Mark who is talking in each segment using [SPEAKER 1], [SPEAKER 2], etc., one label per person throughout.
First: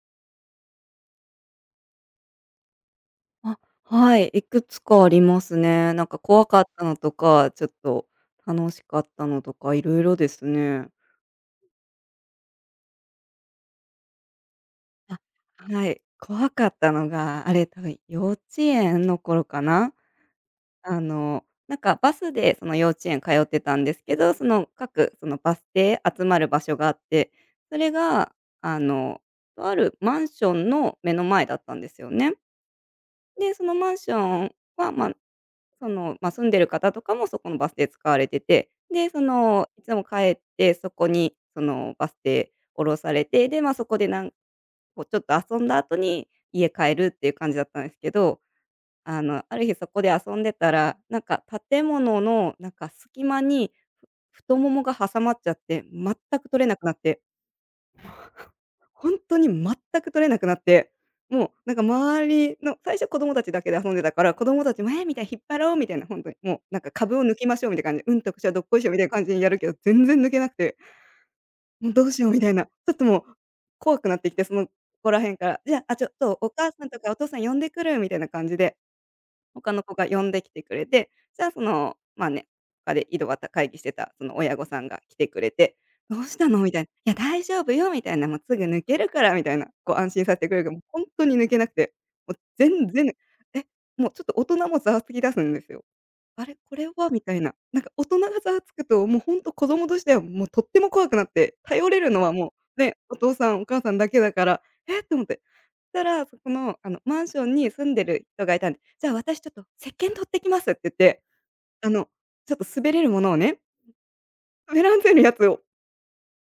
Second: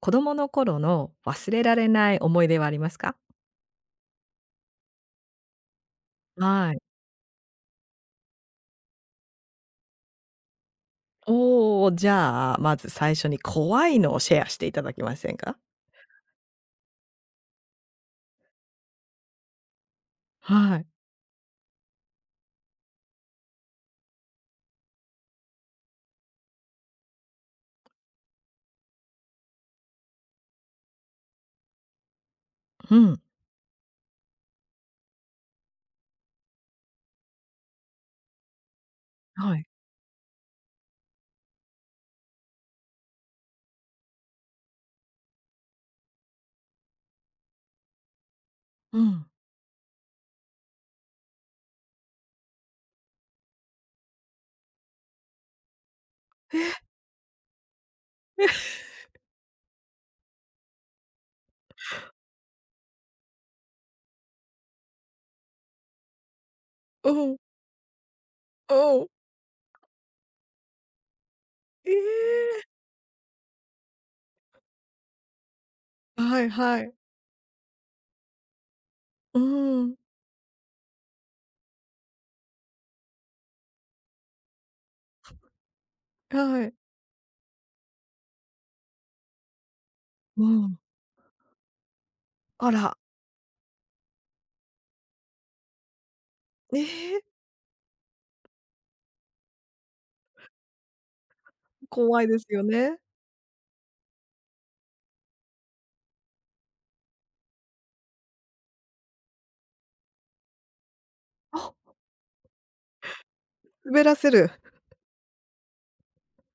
[SPEAKER 1] 子供の頃の忘れられない思い出はありますか？
[SPEAKER 2] あ、はい、いくつかありますね。なんか怖かっ
[SPEAKER 1] はい。
[SPEAKER 2] たのとか、ちょっと楽しかったのとか、いろいろですね。
[SPEAKER 1] おお、じゃあ、まず最初に怖いのをシェアしていただけま
[SPEAKER 2] あ、
[SPEAKER 1] せんか？
[SPEAKER 2] はい。怖かったのが、あれ、多分幼稚園の頃かな。
[SPEAKER 1] はい。
[SPEAKER 2] なんかバスでその幼稚園通ってたんですけど、その各そのバス停、集まる場所があって、それがあの、とあるマンションの目の前だったんですよね。
[SPEAKER 1] うん。
[SPEAKER 2] で、そのマンションは、まあその、まあ、住んでる方とかもそこのバス停使われてて、で、そ
[SPEAKER 1] はい。
[SPEAKER 2] の、いつも帰ってそこに、その、バスで降ろされて、で、まあ、そこでなんこうちょっと遊んだ後に家帰るっていう感じだったんですけど、
[SPEAKER 1] うん。
[SPEAKER 2] ある日そこで遊んでたら、なんか建物のなんか隙間に太ももが挟まっちゃって、全く取れなくなって。本当に全く取れなくなって、もうなんか周りの最初子供たちだけで遊んでたから、子供たちも、「え」みたいな、「引っ張ろう」みたいな、本当に、もうなんか
[SPEAKER 1] う
[SPEAKER 2] 株を抜
[SPEAKER 1] ん、
[SPEAKER 2] きましょうみたいな感じで、うんとくしょどっこいしょみ
[SPEAKER 1] う
[SPEAKER 2] たい
[SPEAKER 1] ん。
[SPEAKER 2] な感じにやるけど、全然抜けなくて、
[SPEAKER 1] え
[SPEAKER 2] もうどうしようみたい
[SPEAKER 1] え。
[SPEAKER 2] な、ちょっともう怖くなってきて、そのここら辺から、「じゃあ、あ、ちょっと
[SPEAKER 1] はい
[SPEAKER 2] お母
[SPEAKER 1] は
[SPEAKER 2] さん
[SPEAKER 1] い。
[SPEAKER 2] とかお父さん呼んでくる」みたいな感じで
[SPEAKER 1] う
[SPEAKER 2] 他の
[SPEAKER 1] ーん、
[SPEAKER 2] 子が呼んできてくれて、じゃあその、まあね、他で井戸端会議してたその親御さんが来てくれて、「どうしたの？」
[SPEAKER 1] は
[SPEAKER 2] み
[SPEAKER 1] い。
[SPEAKER 2] たいな、「いや、大丈夫よ」みたいな、「もうすぐ抜けるから」みたいな、こう安心させ
[SPEAKER 1] う
[SPEAKER 2] てくれるけど、
[SPEAKER 1] ん。
[SPEAKER 2] もう本当に抜けなくて、もう
[SPEAKER 1] あ
[SPEAKER 2] 全
[SPEAKER 1] ら、
[SPEAKER 2] 然え、もうちょっと大人もざわつき出すんですよ。あれ、こ
[SPEAKER 1] え
[SPEAKER 2] れはみ
[SPEAKER 1] え、
[SPEAKER 2] たいな。なんか大人がざわつくと、もうほんと子供としてはもうとっても怖くなって、頼れる
[SPEAKER 1] 怖
[SPEAKER 2] の
[SPEAKER 1] い
[SPEAKER 2] は
[SPEAKER 1] です
[SPEAKER 2] も
[SPEAKER 1] よ
[SPEAKER 2] うね、
[SPEAKER 1] ね。
[SPEAKER 2] お父さんお母さんだけだから、えっと思って。したら、そこの、マンションに住んでる人がいたんで、じゃあ私ちょっと石鹸取ってきますって言って、
[SPEAKER 1] あ。
[SPEAKER 2] あの、ちょっと滑れるものをね、
[SPEAKER 1] 滑らせる。
[SPEAKER 2] 滑らんせるやつを、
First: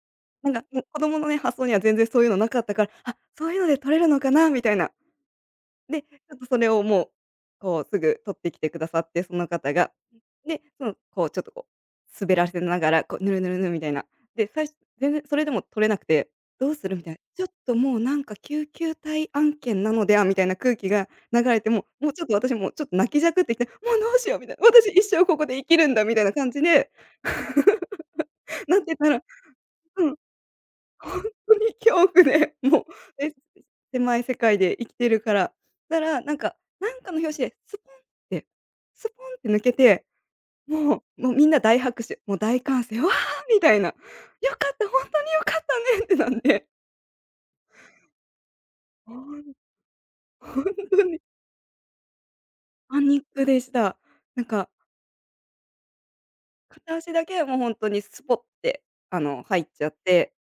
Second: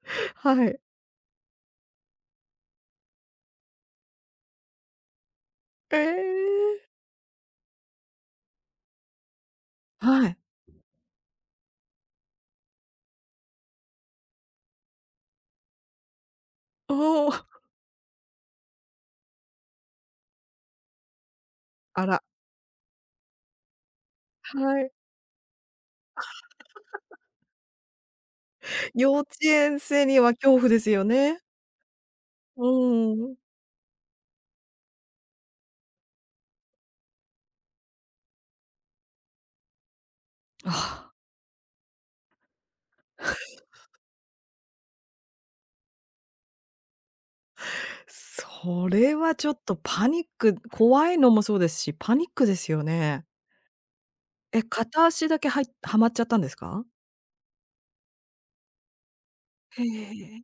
[SPEAKER 2] なんか、
[SPEAKER 1] はい。
[SPEAKER 2] もう子供のね、発想には全然そういうのなかったから、あ、そういうので取れるのかなみたいな。
[SPEAKER 1] え
[SPEAKER 2] で、ちょっとそれ
[SPEAKER 1] え。
[SPEAKER 2] をもう、こう、すぐ取ってきてくださって、その方が。
[SPEAKER 1] はい。
[SPEAKER 2] で、その、こう、ちょっとこう、滑らせながら、こう、ぬるぬるぬみたいな。で、最初全然それでも取れなくて、どうす
[SPEAKER 1] お
[SPEAKER 2] るみたいな。
[SPEAKER 1] お、
[SPEAKER 2] ちょっともうなんか救急隊案件なのではみたいな空気が流れて、も
[SPEAKER 1] あ
[SPEAKER 2] うもうち
[SPEAKER 1] ら、
[SPEAKER 2] ょっと私もうちょっと泣きじゃくってきて、もうどうしようみたいな。
[SPEAKER 1] は
[SPEAKER 2] 私
[SPEAKER 1] い。
[SPEAKER 2] 一生ここで生きるんだみたいな感じで、なってた
[SPEAKER 1] 幼
[SPEAKER 2] ら
[SPEAKER 1] 稚園生
[SPEAKER 2] うん。
[SPEAKER 1] には恐怖ですよ
[SPEAKER 2] ほんと
[SPEAKER 1] ね。
[SPEAKER 2] に恐怖で、
[SPEAKER 1] う
[SPEAKER 2] もう、
[SPEAKER 1] ー
[SPEAKER 2] え、
[SPEAKER 1] ん。
[SPEAKER 2] 狭い世界で生きてるから。たら、なんか、なんかの拍子でスポンって、スポンって抜けて、もう
[SPEAKER 1] あ。
[SPEAKER 2] もうみんな大拍手、もう大歓声、「わあ！」みたいな。「よかった、ほんとによかったね」ってなんで、
[SPEAKER 1] そ
[SPEAKER 2] ほ
[SPEAKER 1] れは
[SPEAKER 2] ん
[SPEAKER 1] ちょっとパニック
[SPEAKER 2] ほんと
[SPEAKER 1] 怖い
[SPEAKER 2] に
[SPEAKER 1] のもそうですし、パニックですよ
[SPEAKER 2] パニッ
[SPEAKER 1] ね。
[SPEAKER 2] クでした。なん
[SPEAKER 1] え、
[SPEAKER 2] か、
[SPEAKER 1] 片足だけはいはまっちゃったんですか？
[SPEAKER 2] 片足だけもうほんとにスポって、入っ
[SPEAKER 1] へ
[SPEAKER 2] ちゃって
[SPEAKER 1] え。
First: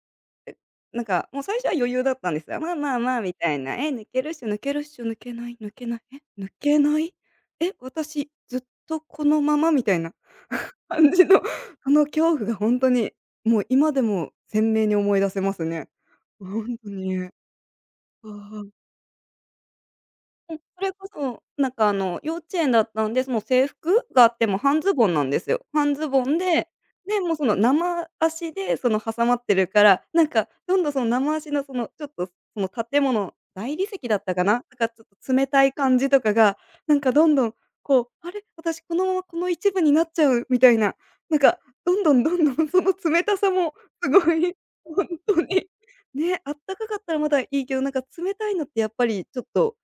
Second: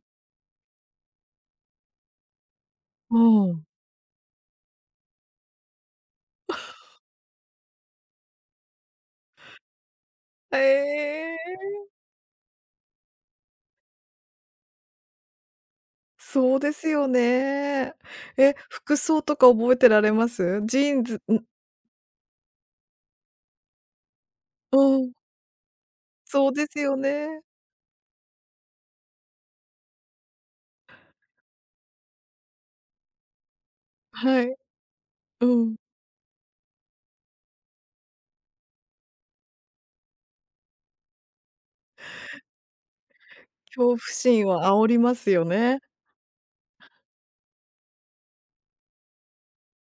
[SPEAKER 2] なんか、もう最初は余裕だったんですよ。まあまあ
[SPEAKER 1] う
[SPEAKER 2] まあみたい
[SPEAKER 1] ん。
[SPEAKER 2] な。え、抜けるっしょ、抜けるっしょ、抜けない、抜けない、え、抜けない、え、私ずっとこのままみたいな
[SPEAKER 1] え
[SPEAKER 2] 感じの、
[SPEAKER 1] え、
[SPEAKER 2] あの恐怖が本当に、もう今でも鮮明に思い出せますね。
[SPEAKER 1] そうで
[SPEAKER 2] 本
[SPEAKER 1] す
[SPEAKER 2] 当
[SPEAKER 1] よ
[SPEAKER 2] に。あ
[SPEAKER 1] ね。え、
[SPEAKER 2] あ。
[SPEAKER 1] 服装とか覚えてられま
[SPEAKER 2] うん、
[SPEAKER 1] す？ジ
[SPEAKER 2] それ
[SPEAKER 1] ーン
[SPEAKER 2] こ
[SPEAKER 1] ズ
[SPEAKER 2] そ、
[SPEAKER 1] ん
[SPEAKER 2] 幼稚園だったんで、その制服があっても半ズ
[SPEAKER 1] う
[SPEAKER 2] ボ
[SPEAKER 1] ん、
[SPEAKER 2] ンなんですよ。半ズボン
[SPEAKER 1] そうで
[SPEAKER 2] で、
[SPEAKER 1] すよ
[SPEAKER 2] で、もう
[SPEAKER 1] ね。
[SPEAKER 2] その生足でその挟まってるから、なんかどんどんその生足のそのちょっとその建物大理石だった
[SPEAKER 1] は
[SPEAKER 2] かな？
[SPEAKER 1] い、
[SPEAKER 2] なんかちょっと
[SPEAKER 1] う
[SPEAKER 2] 冷たい
[SPEAKER 1] ん。
[SPEAKER 2] 感じとかが、なんかどんどんこう、あれ、私このままこの一部になっちゃうみたいな、なんかどんどんその冷たさも
[SPEAKER 1] 恐怖
[SPEAKER 2] すご
[SPEAKER 1] 心
[SPEAKER 2] い、
[SPEAKER 1] は煽り
[SPEAKER 2] 本
[SPEAKER 1] ます
[SPEAKER 2] 当
[SPEAKER 1] よ
[SPEAKER 2] に。
[SPEAKER 1] ね。
[SPEAKER 2] ね、あったかかったらまだいいけど、なんか冷たいのってやっぱりちょっと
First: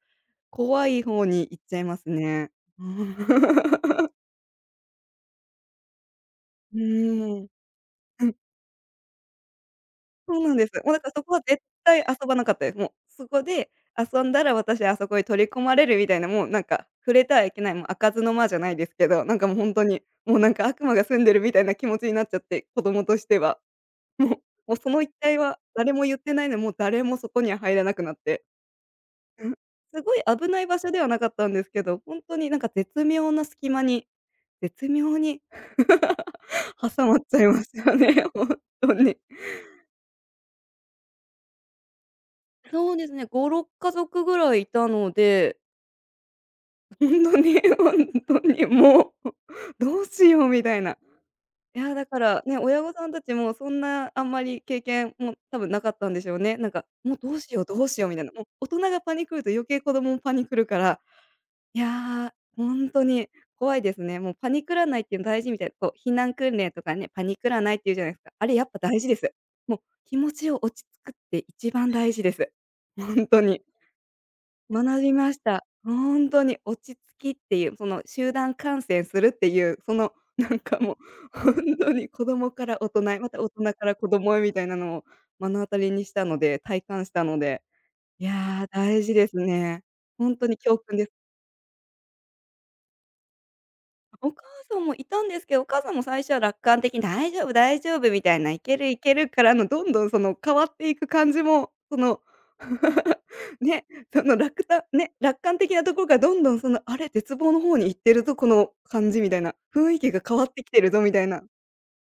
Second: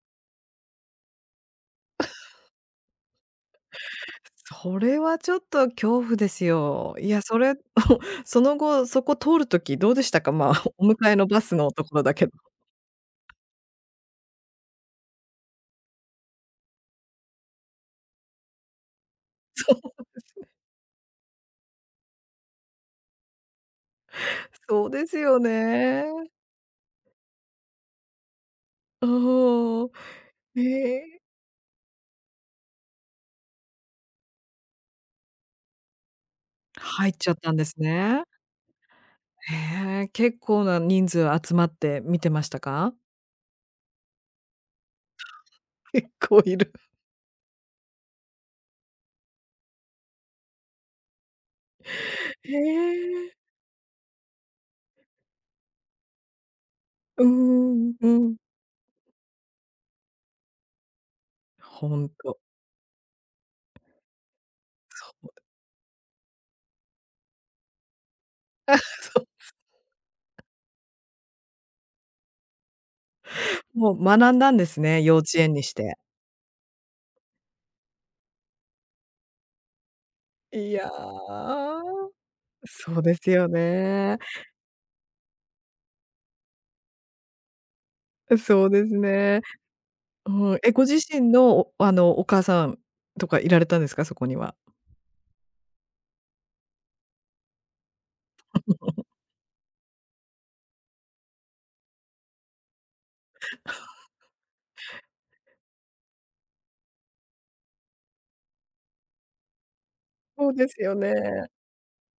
[SPEAKER 2] 怖い方に行っちゃいますね。
[SPEAKER 1] それはちょっと恐怖です
[SPEAKER 2] う
[SPEAKER 1] よ。いや、そ
[SPEAKER 2] んうーん。
[SPEAKER 1] れ、
[SPEAKER 2] うん、
[SPEAKER 1] その後、そこ通るときどうでしたか？
[SPEAKER 2] そう
[SPEAKER 1] ま
[SPEAKER 2] なん
[SPEAKER 1] あ、
[SPEAKER 2] です。
[SPEAKER 1] お
[SPEAKER 2] もうだか
[SPEAKER 1] 迎
[SPEAKER 2] ら
[SPEAKER 1] え
[SPEAKER 2] そ
[SPEAKER 1] の
[SPEAKER 2] こ
[SPEAKER 1] バ
[SPEAKER 2] は
[SPEAKER 1] ス
[SPEAKER 2] 絶
[SPEAKER 1] のとこ
[SPEAKER 2] 対
[SPEAKER 1] ろだけ
[SPEAKER 2] 遊
[SPEAKER 1] ど。
[SPEAKER 2] ばなかったです。もうそこで遊んだら私あそこに取り込まれるみたいな、もうなんか触れてはいけない、もう開かずの間じゃないですけど、なんか もうほんとに、
[SPEAKER 1] そ
[SPEAKER 2] もうなんか悪魔が住んでるみたいな気持ちになっちゃって、子供としては。もう
[SPEAKER 1] う、
[SPEAKER 2] もう
[SPEAKER 1] そ
[SPEAKER 2] そ
[SPEAKER 1] う
[SPEAKER 2] の
[SPEAKER 1] で
[SPEAKER 2] 一
[SPEAKER 1] す
[SPEAKER 2] 帯
[SPEAKER 1] よ
[SPEAKER 2] は誰も
[SPEAKER 1] ね。
[SPEAKER 2] 言ってないのに、もう誰もそこには入らなくなって。うん、
[SPEAKER 1] うん。
[SPEAKER 2] すごい危な
[SPEAKER 1] え
[SPEAKER 2] い場所ではな
[SPEAKER 1] え、
[SPEAKER 2] かったんですけど、ほんとになんか絶妙な隙間に絶妙に 挟
[SPEAKER 1] 入っ
[SPEAKER 2] まっ
[SPEAKER 1] ちゃっ
[SPEAKER 2] ちゃい
[SPEAKER 1] たん
[SPEAKER 2] ま
[SPEAKER 1] です
[SPEAKER 2] した
[SPEAKER 1] ね。
[SPEAKER 2] ね、ほんとに。
[SPEAKER 1] へえ、結構な人数集まって見てました
[SPEAKER 2] そ
[SPEAKER 1] か？
[SPEAKER 2] うですね、5、6家族ぐらいいたので、
[SPEAKER 1] 結構いる。
[SPEAKER 2] ほんとにほんと にもう、どうしようみたいな。いや、だから
[SPEAKER 1] へ
[SPEAKER 2] ね、親御さんたち
[SPEAKER 1] え、
[SPEAKER 2] もそんなあんまり経験も多分なかったんでしょうね。なんか、もう
[SPEAKER 1] う
[SPEAKER 2] どうしようどう
[SPEAKER 1] ん
[SPEAKER 2] しよ
[SPEAKER 1] う
[SPEAKER 2] うみたいな、
[SPEAKER 1] ん
[SPEAKER 2] もう大人がパニクると余計子供もパニクるからいや、
[SPEAKER 1] ほん
[SPEAKER 2] ー
[SPEAKER 1] と、
[SPEAKER 2] 本当に怖いですね。もうパニクらないっていうの大事みたいな、こう避難訓練とかね、パニクらないっていうじゃないですか。あれやっぱ大事で
[SPEAKER 1] そ
[SPEAKER 2] す。もう気持ちを落ち着くって一番大事です。本当に。
[SPEAKER 1] う、もう学んだんです
[SPEAKER 2] 学
[SPEAKER 1] ね、
[SPEAKER 2] び
[SPEAKER 1] 幼
[SPEAKER 2] ま
[SPEAKER 1] 稚
[SPEAKER 2] し
[SPEAKER 1] 園に
[SPEAKER 2] た。
[SPEAKER 1] して。
[SPEAKER 2] 本当に落ち着きっていう、その集団感染するっていう、そのなん
[SPEAKER 1] い
[SPEAKER 2] か
[SPEAKER 1] や
[SPEAKER 2] もう、本当
[SPEAKER 1] ー、
[SPEAKER 2] に子供から大
[SPEAKER 1] そう
[SPEAKER 2] 人
[SPEAKER 1] で
[SPEAKER 2] へ、
[SPEAKER 1] す
[SPEAKER 2] また
[SPEAKER 1] よ
[SPEAKER 2] 大人から子
[SPEAKER 1] ね。
[SPEAKER 2] 供へみたいなのを目の当たりにしたので、体感したので、い
[SPEAKER 1] そ
[SPEAKER 2] やー、
[SPEAKER 1] うです
[SPEAKER 2] 大事です
[SPEAKER 1] ね。
[SPEAKER 2] ね。本当
[SPEAKER 1] う
[SPEAKER 2] に
[SPEAKER 1] ん。え、
[SPEAKER 2] 教
[SPEAKER 1] ご自
[SPEAKER 2] 訓です。
[SPEAKER 1] 身の、おあの、お母さんとかいられたんですか？そこ
[SPEAKER 2] お
[SPEAKER 1] に
[SPEAKER 2] 母
[SPEAKER 1] は。
[SPEAKER 2] さんもいたんですけど、お母さんも最初は楽観的に「大丈夫、大丈夫」みたいな「いける、いける」からのどんどんその変わっていく感じも、その ね、その楽たね、楽観的なところがどんどんその「あれ、絶望の方に行ってるぞ、この感じ」みたいな、「雰囲気が変わ
[SPEAKER 1] そ
[SPEAKER 2] っ
[SPEAKER 1] う
[SPEAKER 2] て
[SPEAKER 1] で
[SPEAKER 2] き
[SPEAKER 1] す
[SPEAKER 2] てる
[SPEAKER 1] よ
[SPEAKER 2] ぞ」
[SPEAKER 1] ね。
[SPEAKER 2] みたいな。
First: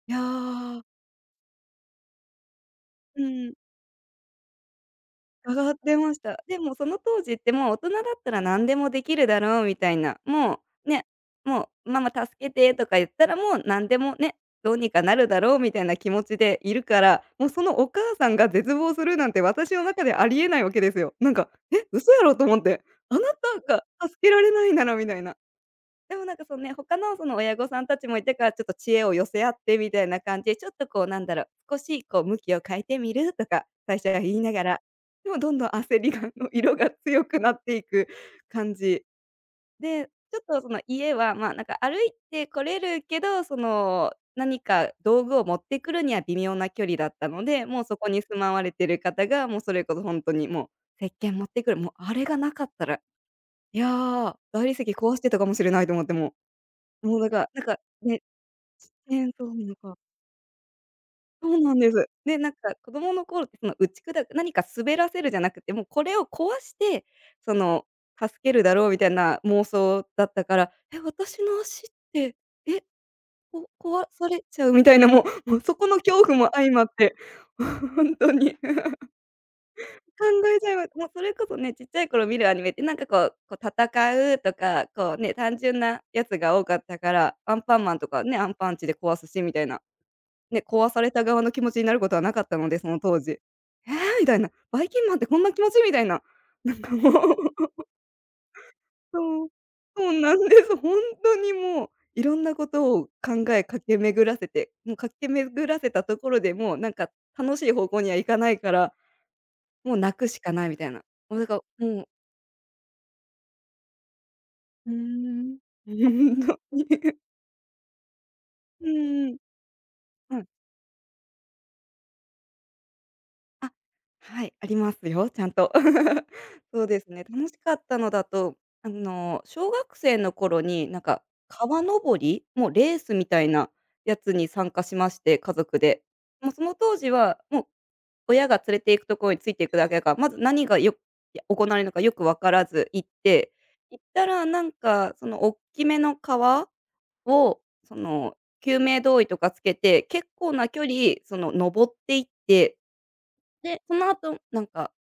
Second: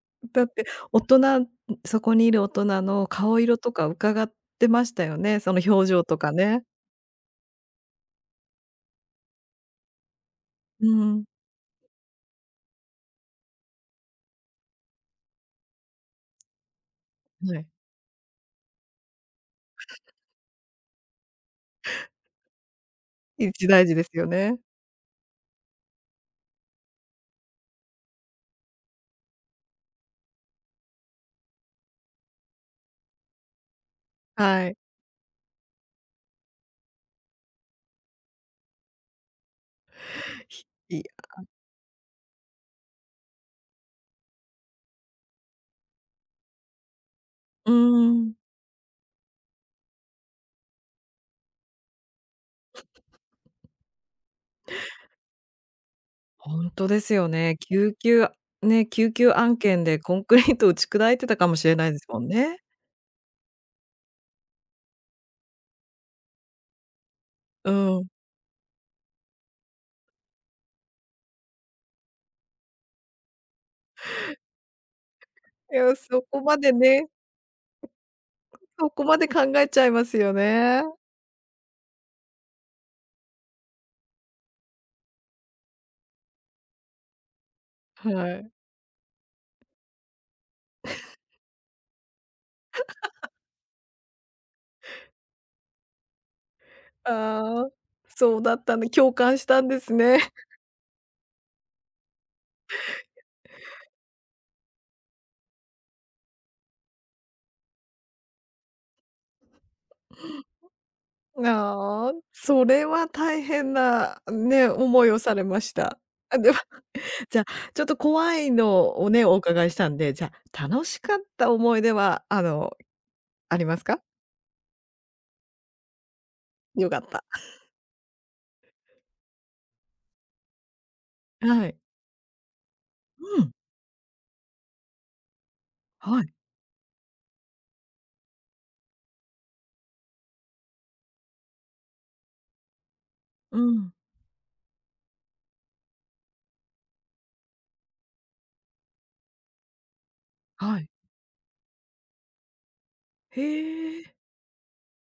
[SPEAKER 2] いや
[SPEAKER 1] だって
[SPEAKER 2] ー、
[SPEAKER 1] 大人そこにいる大人の
[SPEAKER 2] う
[SPEAKER 1] 顔
[SPEAKER 2] ん。
[SPEAKER 1] 色とか伺ってましたよね、その
[SPEAKER 2] 伺っ
[SPEAKER 1] 表
[SPEAKER 2] て
[SPEAKER 1] 情
[SPEAKER 2] ま
[SPEAKER 1] と
[SPEAKER 2] し
[SPEAKER 1] か
[SPEAKER 2] た。で
[SPEAKER 1] ね。
[SPEAKER 2] もその当時ってもう大人だったら何でもできるだろうみたいな、も
[SPEAKER 1] う
[SPEAKER 2] うね、
[SPEAKER 1] ん。
[SPEAKER 2] もう「ママ助けて」とか言ったらもう何でもね、どうにかなるだろうみたいな気持ちでいるから、もう
[SPEAKER 1] は
[SPEAKER 2] そ
[SPEAKER 1] い。
[SPEAKER 2] のお母さんが絶望するなんて私の中でありえないわけですよ。なんか「え、嘘やろ」と思って「あな
[SPEAKER 1] 一
[SPEAKER 2] た
[SPEAKER 1] 大
[SPEAKER 2] が
[SPEAKER 1] 事です
[SPEAKER 2] 助
[SPEAKER 1] よ
[SPEAKER 2] けられ
[SPEAKER 1] ね。
[SPEAKER 2] ないなら」みたいな。でもなんかそのね、他のその親御さんたちもいてから、ちょっと知恵を寄せ合ってみたいな感じで、ちょっとこうなんだろう、少しこう向きを変えてみるとか、最初は言いなが
[SPEAKER 1] はい。
[SPEAKER 2] ら、でもどんどん焦りがの色が強くなっていく感じ。で、ちょっとその
[SPEAKER 1] ひい
[SPEAKER 2] 家は、まあ、なんか歩いて来れるけど、その何か道具を持ってくるには微妙な距離だったので、
[SPEAKER 1] う
[SPEAKER 2] もうそこに
[SPEAKER 1] ん。
[SPEAKER 2] 住まわれてる方が、もうそれこそ本当にもう石鹸持ってくる、もうあれがなかったら、いやー、大理石壊してたかもしれないと思っても
[SPEAKER 1] ほんとで
[SPEAKER 2] う
[SPEAKER 1] す
[SPEAKER 2] もう
[SPEAKER 1] よ
[SPEAKER 2] だから、
[SPEAKER 1] ね。
[SPEAKER 2] なんかね、
[SPEAKER 1] 救
[SPEAKER 2] ね、
[SPEAKER 1] 急
[SPEAKER 2] そう
[SPEAKER 1] 案
[SPEAKER 2] なの
[SPEAKER 1] 件
[SPEAKER 2] か。
[SPEAKER 1] でコンクリート打ち砕いてたか
[SPEAKER 2] そ
[SPEAKER 1] も
[SPEAKER 2] う
[SPEAKER 1] し
[SPEAKER 2] な
[SPEAKER 1] れ
[SPEAKER 2] ん
[SPEAKER 1] ない
[SPEAKER 2] で
[SPEAKER 1] です
[SPEAKER 2] す。
[SPEAKER 1] もん
[SPEAKER 2] で、なん
[SPEAKER 1] ね。
[SPEAKER 2] か子供の頃ってその打ち砕く何か滑らせるじゃなくて、もうこれを壊して、そ
[SPEAKER 1] う
[SPEAKER 2] の
[SPEAKER 1] ん。
[SPEAKER 2] 助けるだろうみたいな妄想だったから、え、私の足って、え、こ壊されちゃうみたいな、もうそ
[SPEAKER 1] い
[SPEAKER 2] こ
[SPEAKER 1] や、
[SPEAKER 2] の
[SPEAKER 1] そ
[SPEAKER 2] 恐怖
[SPEAKER 1] こ
[SPEAKER 2] も
[SPEAKER 1] ま
[SPEAKER 2] 相
[SPEAKER 1] で
[SPEAKER 2] まっ
[SPEAKER 1] ね、
[SPEAKER 2] て、ほんとに。
[SPEAKER 1] そこ まで考えちゃいます
[SPEAKER 2] 考
[SPEAKER 1] よ
[SPEAKER 2] えちゃい
[SPEAKER 1] ね。
[SPEAKER 2] ます。もうそれこそね、ちっちゃい頃見るアニメってなんかこう、こう戦うとか、こうね、単純なやつが多かったから、アンパンマンとか
[SPEAKER 1] は
[SPEAKER 2] ね、ア
[SPEAKER 1] い。
[SPEAKER 2] ンパンチで壊すしみたいな。ね、壊された側の気持ちになることはなかったので、その当時。えーみたいな、ばいきんまんってこんな気持ち？みたいな。なんかもう
[SPEAKER 1] ああ、そうだったんで、共感し
[SPEAKER 2] そう、
[SPEAKER 1] たんです
[SPEAKER 2] そ
[SPEAKER 1] ね。
[SPEAKER 2] うなんです。本当にもう、いろんなことを考え駆け巡らせて、もう駆け巡らせたところで、もうなんか楽しい方向にはいかないから、もう泣くしかないみたいな。もう だからもう
[SPEAKER 1] ああ、それは大変なね、
[SPEAKER 2] うー
[SPEAKER 1] 思いをされま
[SPEAKER 2] ん。
[SPEAKER 1] した。あ、では、
[SPEAKER 2] 本当に。
[SPEAKER 1] じゃあ、ちょっと怖い
[SPEAKER 2] う
[SPEAKER 1] のをね、
[SPEAKER 2] んう
[SPEAKER 1] お
[SPEAKER 2] ん。
[SPEAKER 1] 伺いしたんで、じゃ
[SPEAKER 2] はい。
[SPEAKER 1] あ、楽しかった思い出は、あり
[SPEAKER 2] あ、
[SPEAKER 1] ますか？
[SPEAKER 2] はい、ありますよ、ちゃんと。そう
[SPEAKER 1] よか
[SPEAKER 2] で
[SPEAKER 1] っ
[SPEAKER 2] す
[SPEAKER 1] た。
[SPEAKER 2] ね、楽しかったのだと、あの、小学生の頃に、なんか、
[SPEAKER 1] はい。
[SPEAKER 2] 川登りもうレースみ
[SPEAKER 1] う
[SPEAKER 2] たい
[SPEAKER 1] ん、
[SPEAKER 2] なやつに参加しまして、家族で。
[SPEAKER 1] はい。
[SPEAKER 2] もうその当時は、もう親が連れて行くところについていくだけだから、まず何がよいや行われるのかよく分からず行って、
[SPEAKER 1] うん、
[SPEAKER 2] 行ったらなんか、そのおっきめの川を、その、救命胴衣とかつけて、結構な
[SPEAKER 1] は
[SPEAKER 2] 距
[SPEAKER 1] い。
[SPEAKER 2] 離、その、登っていってで、そ
[SPEAKER 1] へ
[SPEAKER 2] の
[SPEAKER 1] え。
[SPEAKER 2] 後、なんか、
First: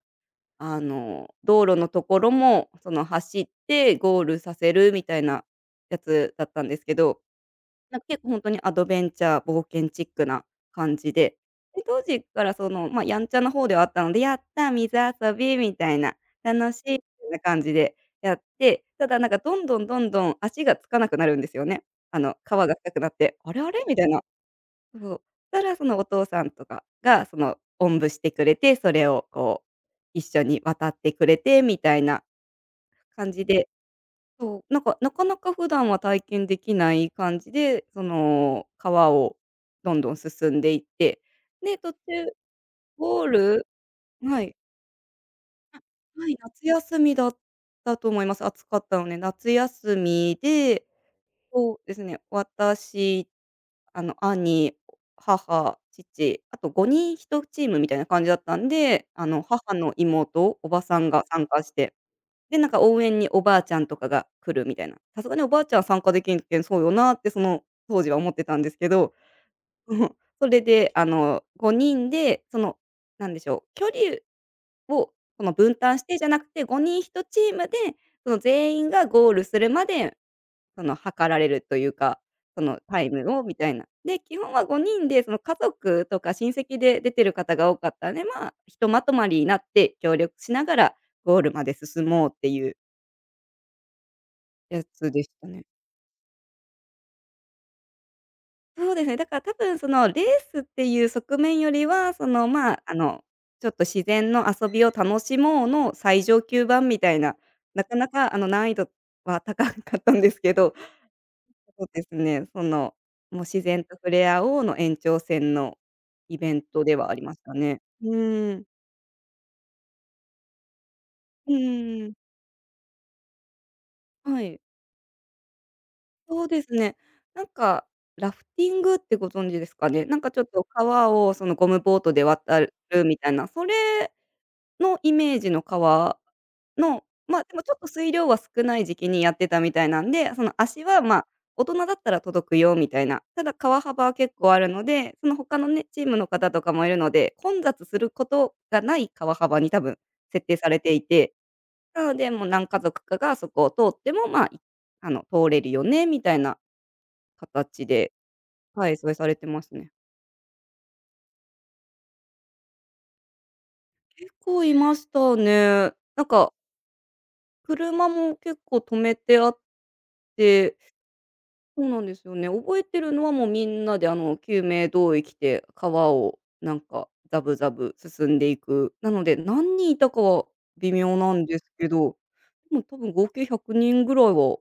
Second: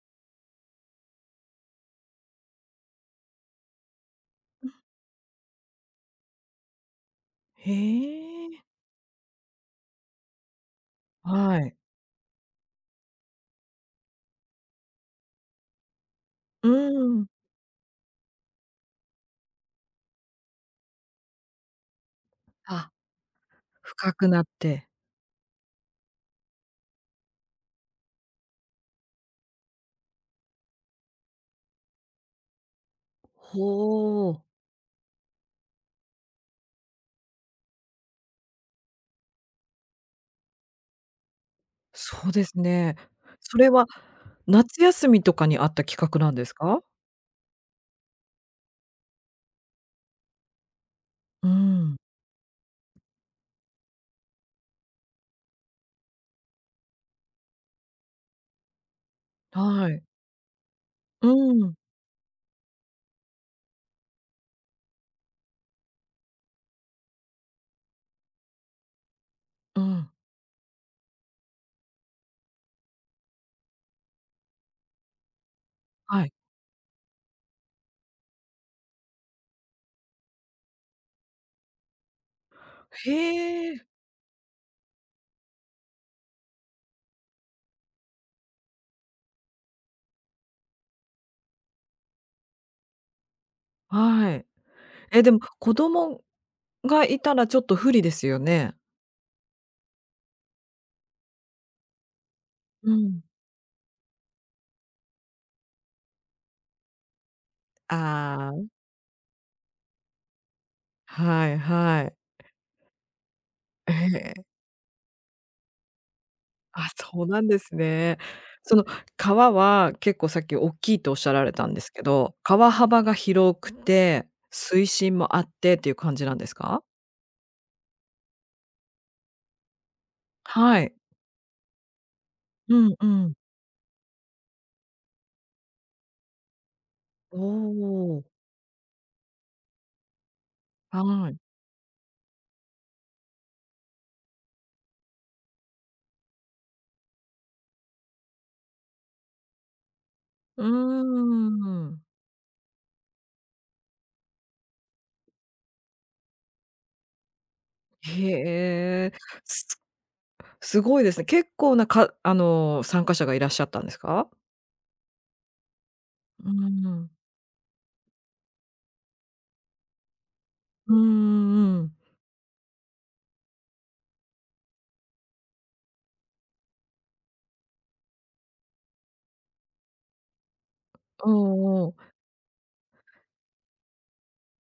[SPEAKER 2] あの、道路のところも、その、走ってゴールさせるみたいなやつだったんですけど、
[SPEAKER 1] へ
[SPEAKER 2] なんか、結構ほん
[SPEAKER 1] え。
[SPEAKER 2] とにアドベンチャー、冒険チックな感じで、
[SPEAKER 1] はい。
[SPEAKER 2] で、当時から、その、ま、やんちゃな方ではあったので、「やった、水遊び」みたいな、
[SPEAKER 1] う
[SPEAKER 2] 「楽しい」みた
[SPEAKER 1] ん。
[SPEAKER 2] いな感じでやって、ただ、なんか、どんどん足がつかなくなるんですよね。あの、川が
[SPEAKER 1] あ、
[SPEAKER 2] 深くなって、「あれあれ？」みたい
[SPEAKER 1] 深
[SPEAKER 2] な。
[SPEAKER 1] くなって。
[SPEAKER 2] そう。たら、そのお父さんとかが、その、おんぶしてくれて、それをこう、一緒に渡ってくれてみたいな感じで、
[SPEAKER 1] ほお。
[SPEAKER 2] そう、なんか、なかなか普段は体験できない感じで、その、川をどんどん進んでいって、で、途中
[SPEAKER 1] そうですね。
[SPEAKER 2] ゴー
[SPEAKER 1] そ
[SPEAKER 2] ル
[SPEAKER 1] れは
[SPEAKER 2] はい、
[SPEAKER 1] 夏休みとかにあった企画
[SPEAKER 2] は
[SPEAKER 1] なん
[SPEAKER 2] い、
[SPEAKER 1] です
[SPEAKER 2] 夏
[SPEAKER 1] か？
[SPEAKER 2] 休みだったと思います。暑かったので、夏休みで
[SPEAKER 1] う
[SPEAKER 2] そうで
[SPEAKER 1] ん、
[SPEAKER 2] すね。私、あの、兄、母、父、あと5人1チームみたいな感じだったんで、あの、母
[SPEAKER 1] は
[SPEAKER 2] の
[SPEAKER 1] い。
[SPEAKER 2] 妹、おばさんが参
[SPEAKER 1] う
[SPEAKER 2] 加し
[SPEAKER 1] ん、
[SPEAKER 2] て、で、なんか応援におばあちゃんとかが来るみたいな。さすがにおばあちゃんは参加できんけん、そうよなってその当時は思ってたんですけど、
[SPEAKER 1] うん、
[SPEAKER 2] それで、あの、5人で、その、なんでしょう、距離をその分担してじ
[SPEAKER 1] は
[SPEAKER 2] ゃ
[SPEAKER 1] い。
[SPEAKER 2] なくて、5人1チームで、その全員がゴールするまでその測られるというか、そのタ
[SPEAKER 1] へ
[SPEAKER 2] イムをみたい
[SPEAKER 1] え、
[SPEAKER 2] な。で、基本は5人でその家族とか親戚で出てる方が多かったんで、まあ、ひとまとまりになって協力しながらゴールまで進もうっていう
[SPEAKER 1] はい。
[SPEAKER 2] やつ
[SPEAKER 1] え、
[SPEAKER 2] でし
[SPEAKER 1] でも
[SPEAKER 2] たね。
[SPEAKER 1] 子供がいたらちょっと不利ですよね。
[SPEAKER 2] そうですね、だから多分そのレースっていう側面よりは、その、まあ、
[SPEAKER 1] う
[SPEAKER 2] あ
[SPEAKER 1] ん。
[SPEAKER 2] の、ちょっと自然の遊びを楽しもうの最上級版みたいな、なかなかあの
[SPEAKER 1] あ
[SPEAKER 2] 難易度は高かったんですけど、
[SPEAKER 1] あ、はい
[SPEAKER 2] そう
[SPEAKER 1] は
[SPEAKER 2] です
[SPEAKER 1] い。
[SPEAKER 2] ね。その、もう自然と触れ
[SPEAKER 1] え
[SPEAKER 2] 合
[SPEAKER 1] え。
[SPEAKER 2] おうの延長線のイベント
[SPEAKER 1] あ、
[SPEAKER 2] ではあり
[SPEAKER 1] そう
[SPEAKER 2] まし
[SPEAKER 1] なん
[SPEAKER 2] た
[SPEAKER 1] です
[SPEAKER 2] ね。う
[SPEAKER 1] ね。
[SPEAKER 2] ーん。
[SPEAKER 1] その川は結構さっき大きいとおっしゃられ
[SPEAKER 2] うう
[SPEAKER 1] たんですけ
[SPEAKER 2] んうん。
[SPEAKER 1] ど、川幅が広くて、
[SPEAKER 2] はい。
[SPEAKER 1] 水深もあってっていう感じなん
[SPEAKER 2] そ
[SPEAKER 1] で
[SPEAKER 2] う
[SPEAKER 1] す
[SPEAKER 2] です
[SPEAKER 1] か？
[SPEAKER 2] ね。なんか、ラフティングってご存知ですかね？なんかちょっと
[SPEAKER 1] はい。
[SPEAKER 2] 川をそのゴムボートで渡る
[SPEAKER 1] うんう
[SPEAKER 2] みた
[SPEAKER 1] ん。
[SPEAKER 2] いな、それのイメージの川の、
[SPEAKER 1] お
[SPEAKER 2] ま、あでもちょっと水
[SPEAKER 1] お。
[SPEAKER 2] 量は少ない時期にやってたみたいなんで、その足は、ま、
[SPEAKER 1] はい。
[SPEAKER 2] 大人だったら届くよみたいな。ただ川幅は結構あるので、その他のね、チームの方とかもいるので、混雑することがない川幅に多分設定
[SPEAKER 1] うー
[SPEAKER 2] されていて、
[SPEAKER 1] ん。
[SPEAKER 2] なのでもう何家族かがそこを通っても、まあ、いあの、通れるよねみたいな形で、はい、そ
[SPEAKER 1] へえ、
[SPEAKER 2] れされてます
[SPEAKER 1] す
[SPEAKER 2] ね。
[SPEAKER 1] すごいですね。結構なかあの、参加者がいらっしゃったんですか？
[SPEAKER 2] 結構いましたね。なん
[SPEAKER 1] う
[SPEAKER 2] か、
[SPEAKER 1] ん。
[SPEAKER 2] 車も結構止めてあっ
[SPEAKER 1] うんう
[SPEAKER 2] そう
[SPEAKER 1] ん。
[SPEAKER 2] なんですよね。覚えてるのはもうみんなであの救命胴衣着て、川をなんかザブザブ進んでいく。なので、何人いたかは微妙
[SPEAKER 1] う
[SPEAKER 2] なんです
[SPEAKER 1] んうん
[SPEAKER 2] け
[SPEAKER 1] う
[SPEAKER 2] ど、でも多分合計100人ぐらいは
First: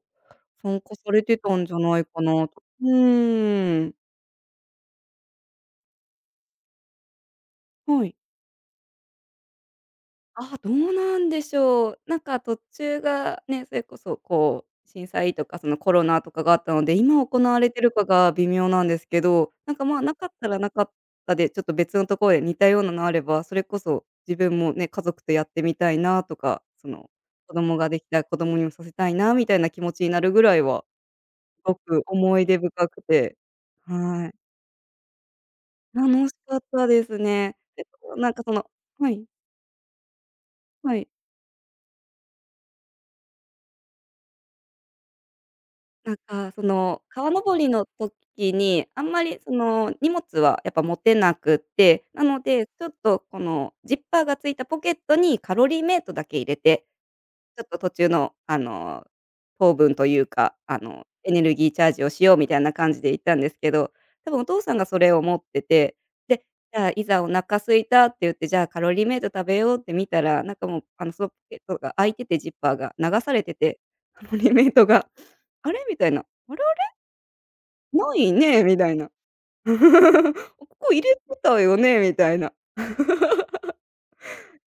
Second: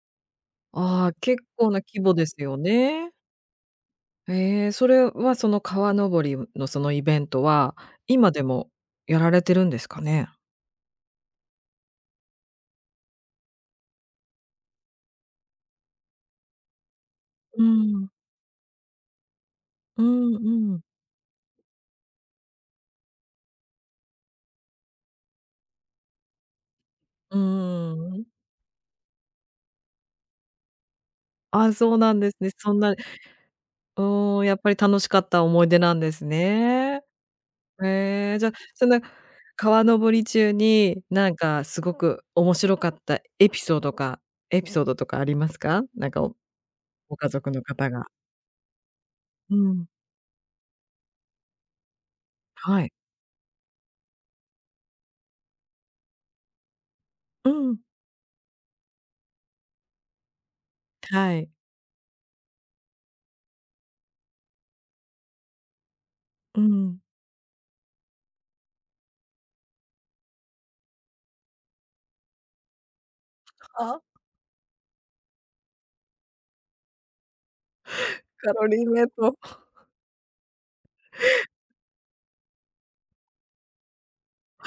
[SPEAKER 2] 参加
[SPEAKER 1] あ
[SPEAKER 2] さ
[SPEAKER 1] あ、
[SPEAKER 2] れて
[SPEAKER 1] 結
[SPEAKER 2] たん
[SPEAKER 1] 構
[SPEAKER 2] じゃ
[SPEAKER 1] な規
[SPEAKER 2] ない
[SPEAKER 1] 模
[SPEAKER 2] か
[SPEAKER 1] です
[SPEAKER 2] な
[SPEAKER 1] よ
[SPEAKER 2] と。う
[SPEAKER 1] ね。
[SPEAKER 2] ーん。
[SPEAKER 1] ええ、それはその川登りのそのイベントは、
[SPEAKER 2] はい。
[SPEAKER 1] 今でもやられてるんですかね？
[SPEAKER 2] あどうなんでしょう。なんか途中がね、それこそこう、震災とかそのコロナとかがあったので、今行わ
[SPEAKER 1] う
[SPEAKER 2] れてるか
[SPEAKER 1] ん。
[SPEAKER 2] が微妙なんですけど、なんかま
[SPEAKER 1] う
[SPEAKER 2] あ、なかっ
[SPEAKER 1] ん
[SPEAKER 2] たらな
[SPEAKER 1] うん。
[SPEAKER 2] かったで、ちょっと別のところで似たようなのあれば、それこそ自分もね、家族とやってみたいなとか、その
[SPEAKER 1] う
[SPEAKER 2] 子供が
[SPEAKER 1] ー
[SPEAKER 2] できたら
[SPEAKER 1] ん。
[SPEAKER 2] 子供にもさせたいなみたいな気持ちになるぐらいは、す
[SPEAKER 1] あ、
[SPEAKER 2] ご
[SPEAKER 1] そう
[SPEAKER 2] く
[SPEAKER 1] なんです
[SPEAKER 2] 思い
[SPEAKER 1] ね。
[SPEAKER 2] 出
[SPEAKER 1] そん
[SPEAKER 2] 深
[SPEAKER 1] な
[SPEAKER 2] くて、
[SPEAKER 1] う
[SPEAKER 2] はい。
[SPEAKER 1] ーん、やっぱり楽しかった思い出なんです
[SPEAKER 2] 楽しかった
[SPEAKER 1] ね。
[SPEAKER 2] ですね。で、な
[SPEAKER 1] え
[SPEAKER 2] ん
[SPEAKER 1] え、
[SPEAKER 2] か
[SPEAKER 1] じゃ、
[SPEAKER 2] その
[SPEAKER 1] その、
[SPEAKER 2] はい、
[SPEAKER 1] 川登り中
[SPEAKER 2] は
[SPEAKER 1] に、
[SPEAKER 2] い。
[SPEAKER 1] なんかすごく面白かったエピソードとかありますか？なん
[SPEAKER 2] なん
[SPEAKER 1] か、お
[SPEAKER 2] か、その、
[SPEAKER 1] ご家
[SPEAKER 2] 川
[SPEAKER 1] 族
[SPEAKER 2] 登
[SPEAKER 1] の
[SPEAKER 2] りの
[SPEAKER 1] 方が。
[SPEAKER 2] 時に、あんまり、そ
[SPEAKER 1] うん。
[SPEAKER 2] の、荷物はやっぱ持てなくって、なので、ち
[SPEAKER 1] は
[SPEAKER 2] ょ
[SPEAKER 1] い。
[SPEAKER 2] っと、この、ジッパーがついたポケットにカロリーメイトだけ入れて
[SPEAKER 1] う
[SPEAKER 2] ちょっと
[SPEAKER 1] ん。
[SPEAKER 2] 途中の、あの、糖分というか、あの、エ
[SPEAKER 1] は
[SPEAKER 2] ネ
[SPEAKER 1] い。
[SPEAKER 2] ルギーチャージをしようみたいな感じで行ったんですけど、多分お父さんがそれを持ってて、で、
[SPEAKER 1] う
[SPEAKER 2] じゃあ、
[SPEAKER 1] ん。
[SPEAKER 2] いざお腹空いたって言って、じゃあカロリーメイト食べようって見たら、なんかもう、あの、そのポケットが開いてて、ジッパーが流されてて、
[SPEAKER 1] はあ、
[SPEAKER 2] カロリーメイトが、あれ？みたいな、あれあれ、ない
[SPEAKER 1] カ
[SPEAKER 2] ね
[SPEAKER 1] ロ
[SPEAKER 2] み
[SPEAKER 1] リー
[SPEAKER 2] たい
[SPEAKER 1] メイ
[SPEAKER 2] な。
[SPEAKER 1] ト。
[SPEAKER 2] ここ入れてたよねみたいな。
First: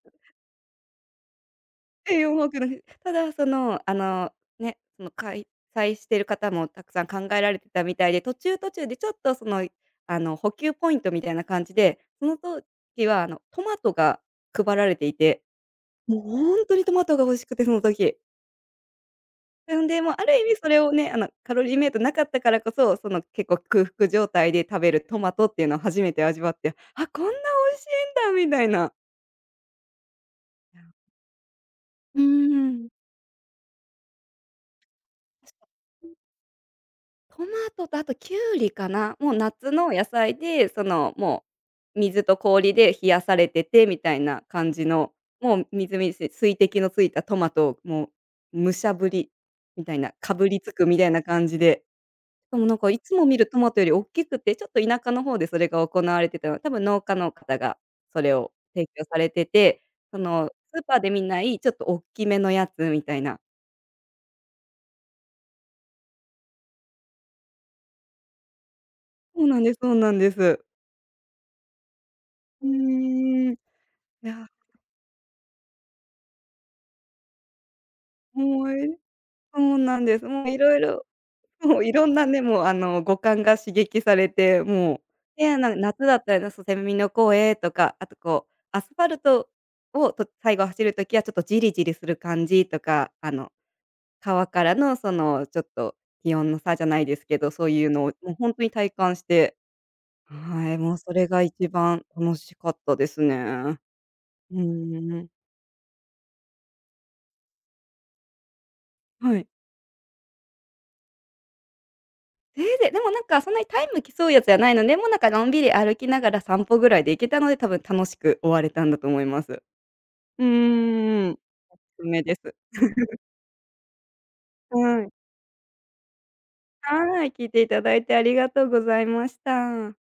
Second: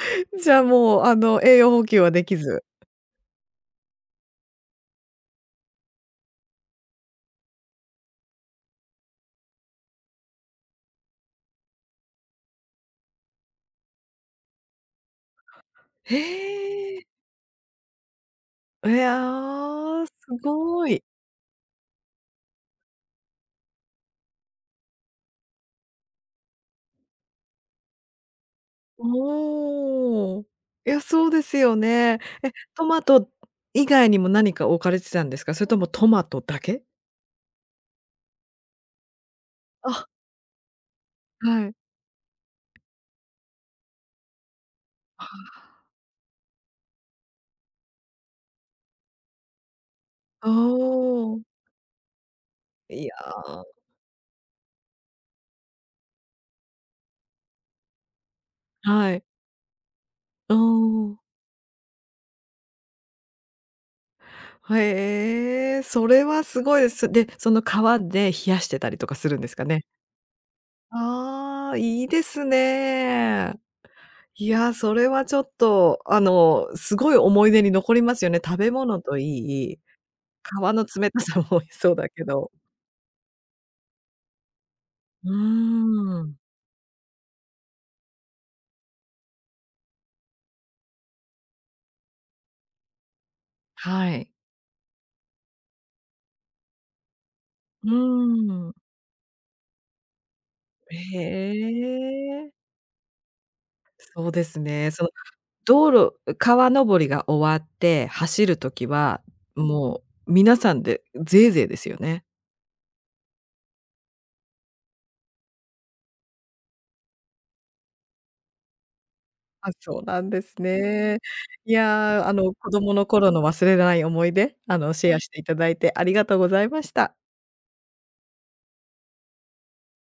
[SPEAKER 1] じゃあ、もう、あの、栄養補給は
[SPEAKER 2] え
[SPEAKER 1] で
[SPEAKER 2] え、
[SPEAKER 1] き
[SPEAKER 2] 思うけ
[SPEAKER 1] ず。
[SPEAKER 2] ど、ただ、その、あの、ね、その、開催してる方もたくさん考えられてたみたいで、途中途中でちょっと、その、あの、補給ポイントみたいな感じで、その時は、あの、トマトが配られていて、もうほんとにト
[SPEAKER 1] へ
[SPEAKER 2] マ
[SPEAKER 1] え。
[SPEAKER 2] トが美味しくて、その時。
[SPEAKER 1] い
[SPEAKER 2] なんで、
[SPEAKER 1] や、す
[SPEAKER 2] もう、ある意味それ
[SPEAKER 1] ご
[SPEAKER 2] を
[SPEAKER 1] い。
[SPEAKER 2] ね、あの、カロリーメイトなかったからこそ、その、結構空腹状態で食べるトマトっていうのを初めて味わって、あ、こんな美味しいんだみたいな。
[SPEAKER 1] おお。いや、そうですよね。
[SPEAKER 2] うー
[SPEAKER 1] え、ト
[SPEAKER 2] ん。
[SPEAKER 1] マト以外にも何か置かれてたんですか？それともトマトだけ？
[SPEAKER 2] トマトとあとキュウリかな、もう夏の野
[SPEAKER 1] あ。
[SPEAKER 2] 菜で、その、も
[SPEAKER 1] はい。
[SPEAKER 2] う水と氷で冷やされててみたいな感じの、もうみずみずし水滴のついたトマトをもう武者ぶりみたいな、か
[SPEAKER 1] あ、
[SPEAKER 2] ぶりつくみたいな
[SPEAKER 1] おお。
[SPEAKER 2] 感じで、しかもなんかい
[SPEAKER 1] い
[SPEAKER 2] つ
[SPEAKER 1] や。
[SPEAKER 2] も見るトマトより大きくて、ちょっと田舎の方でそれが行われてたの、多分農家の方がそれを提供
[SPEAKER 1] は
[SPEAKER 2] さ
[SPEAKER 1] い。
[SPEAKER 2] れてて、その
[SPEAKER 1] お
[SPEAKER 2] スーパーで見
[SPEAKER 1] お。
[SPEAKER 2] ないちょっと大きめのやつみたいな。
[SPEAKER 1] へえ、それはすごいです。で、その川で冷やしてたりとかするん
[SPEAKER 2] そ
[SPEAKER 1] で
[SPEAKER 2] う
[SPEAKER 1] す
[SPEAKER 2] なん
[SPEAKER 1] か
[SPEAKER 2] です
[SPEAKER 1] ね？
[SPEAKER 2] そうなんです。
[SPEAKER 1] ああ、いいです
[SPEAKER 2] うー
[SPEAKER 1] ね。
[SPEAKER 2] ん、い
[SPEAKER 1] い
[SPEAKER 2] や、
[SPEAKER 1] や、それはちょっと、すごい思い出に残りますよね。食
[SPEAKER 2] もう
[SPEAKER 1] べ物と
[SPEAKER 2] そ
[SPEAKER 1] い
[SPEAKER 2] う
[SPEAKER 1] い、
[SPEAKER 2] なんです。もうい
[SPEAKER 1] 川
[SPEAKER 2] ろい
[SPEAKER 1] の
[SPEAKER 2] ろ
[SPEAKER 1] 冷たさも
[SPEAKER 2] もうい
[SPEAKER 1] そう
[SPEAKER 2] ろ
[SPEAKER 1] だ
[SPEAKER 2] ん
[SPEAKER 1] け
[SPEAKER 2] なね、
[SPEAKER 1] ど。
[SPEAKER 2] もうあの、五感が刺激されて、もう、
[SPEAKER 1] う
[SPEAKER 2] で、あの、夏だ
[SPEAKER 1] ー
[SPEAKER 2] った
[SPEAKER 1] ん。
[SPEAKER 2] ら、そう、セミの声とか、あとこう、アスファルトを、と最後走る時はちょっとジリジリする感じとか、あの、
[SPEAKER 1] はい。
[SPEAKER 2] 川からのその、ちょっと気温の差じゃないですけど、そうい
[SPEAKER 1] う
[SPEAKER 2] うのをもう本当
[SPEAKER 1] ー
[SPEAKER 2] に
[SPEAKER 1] ん。
[SPEAKER 2] 体感して、はい、もうそれが一
[SPEAKER 1] へ
[SPEAKER 2] 番楽
[SPEAKER 1] え。
[SPEAKER 2] しかったですね。
[SPEAKER 1] そうです
[SPEAKER 2] う
[SPEAKER 1] ね。その
[SPEAKER 2] ん。
[SPEAKER 1] 道路川登りが終わって走る時は、
[SPEAKER 2] はい。
[SPEAKER 1] もう皆さんでゼーゼーですよね。
[SPEAKER 2] せいでもなんかそんなにタイム競うやつじゃないので、もうなんかのんびり歩きながら散歩ぐらいで行けたので、多分楽しく終われたんだと思います。
[SPEAKER 1] あ、そうなんで
[SPEAKER 2] う
[SPEAKER 1] すね。
[SPEAKER 2] ーん。おす
[SPEAKER 1] い
[SPEAKER 2] すめ
[SPEAKER 1] や、あ
[SPEAKER 2] で
[SPEAKER 1] の、
[SPEAKER 2] す。
[SPEAKER 1] 子供の頃の忘れらない思い出、
[SPEAKER 2] は
[SPEAKER 1] シ
[SPEAKER 2] い。
[SPEAKER 1] ェアしていただいてありがとうございました。
[SPEAKER 2] はい、聞いていただいてありがとうございました。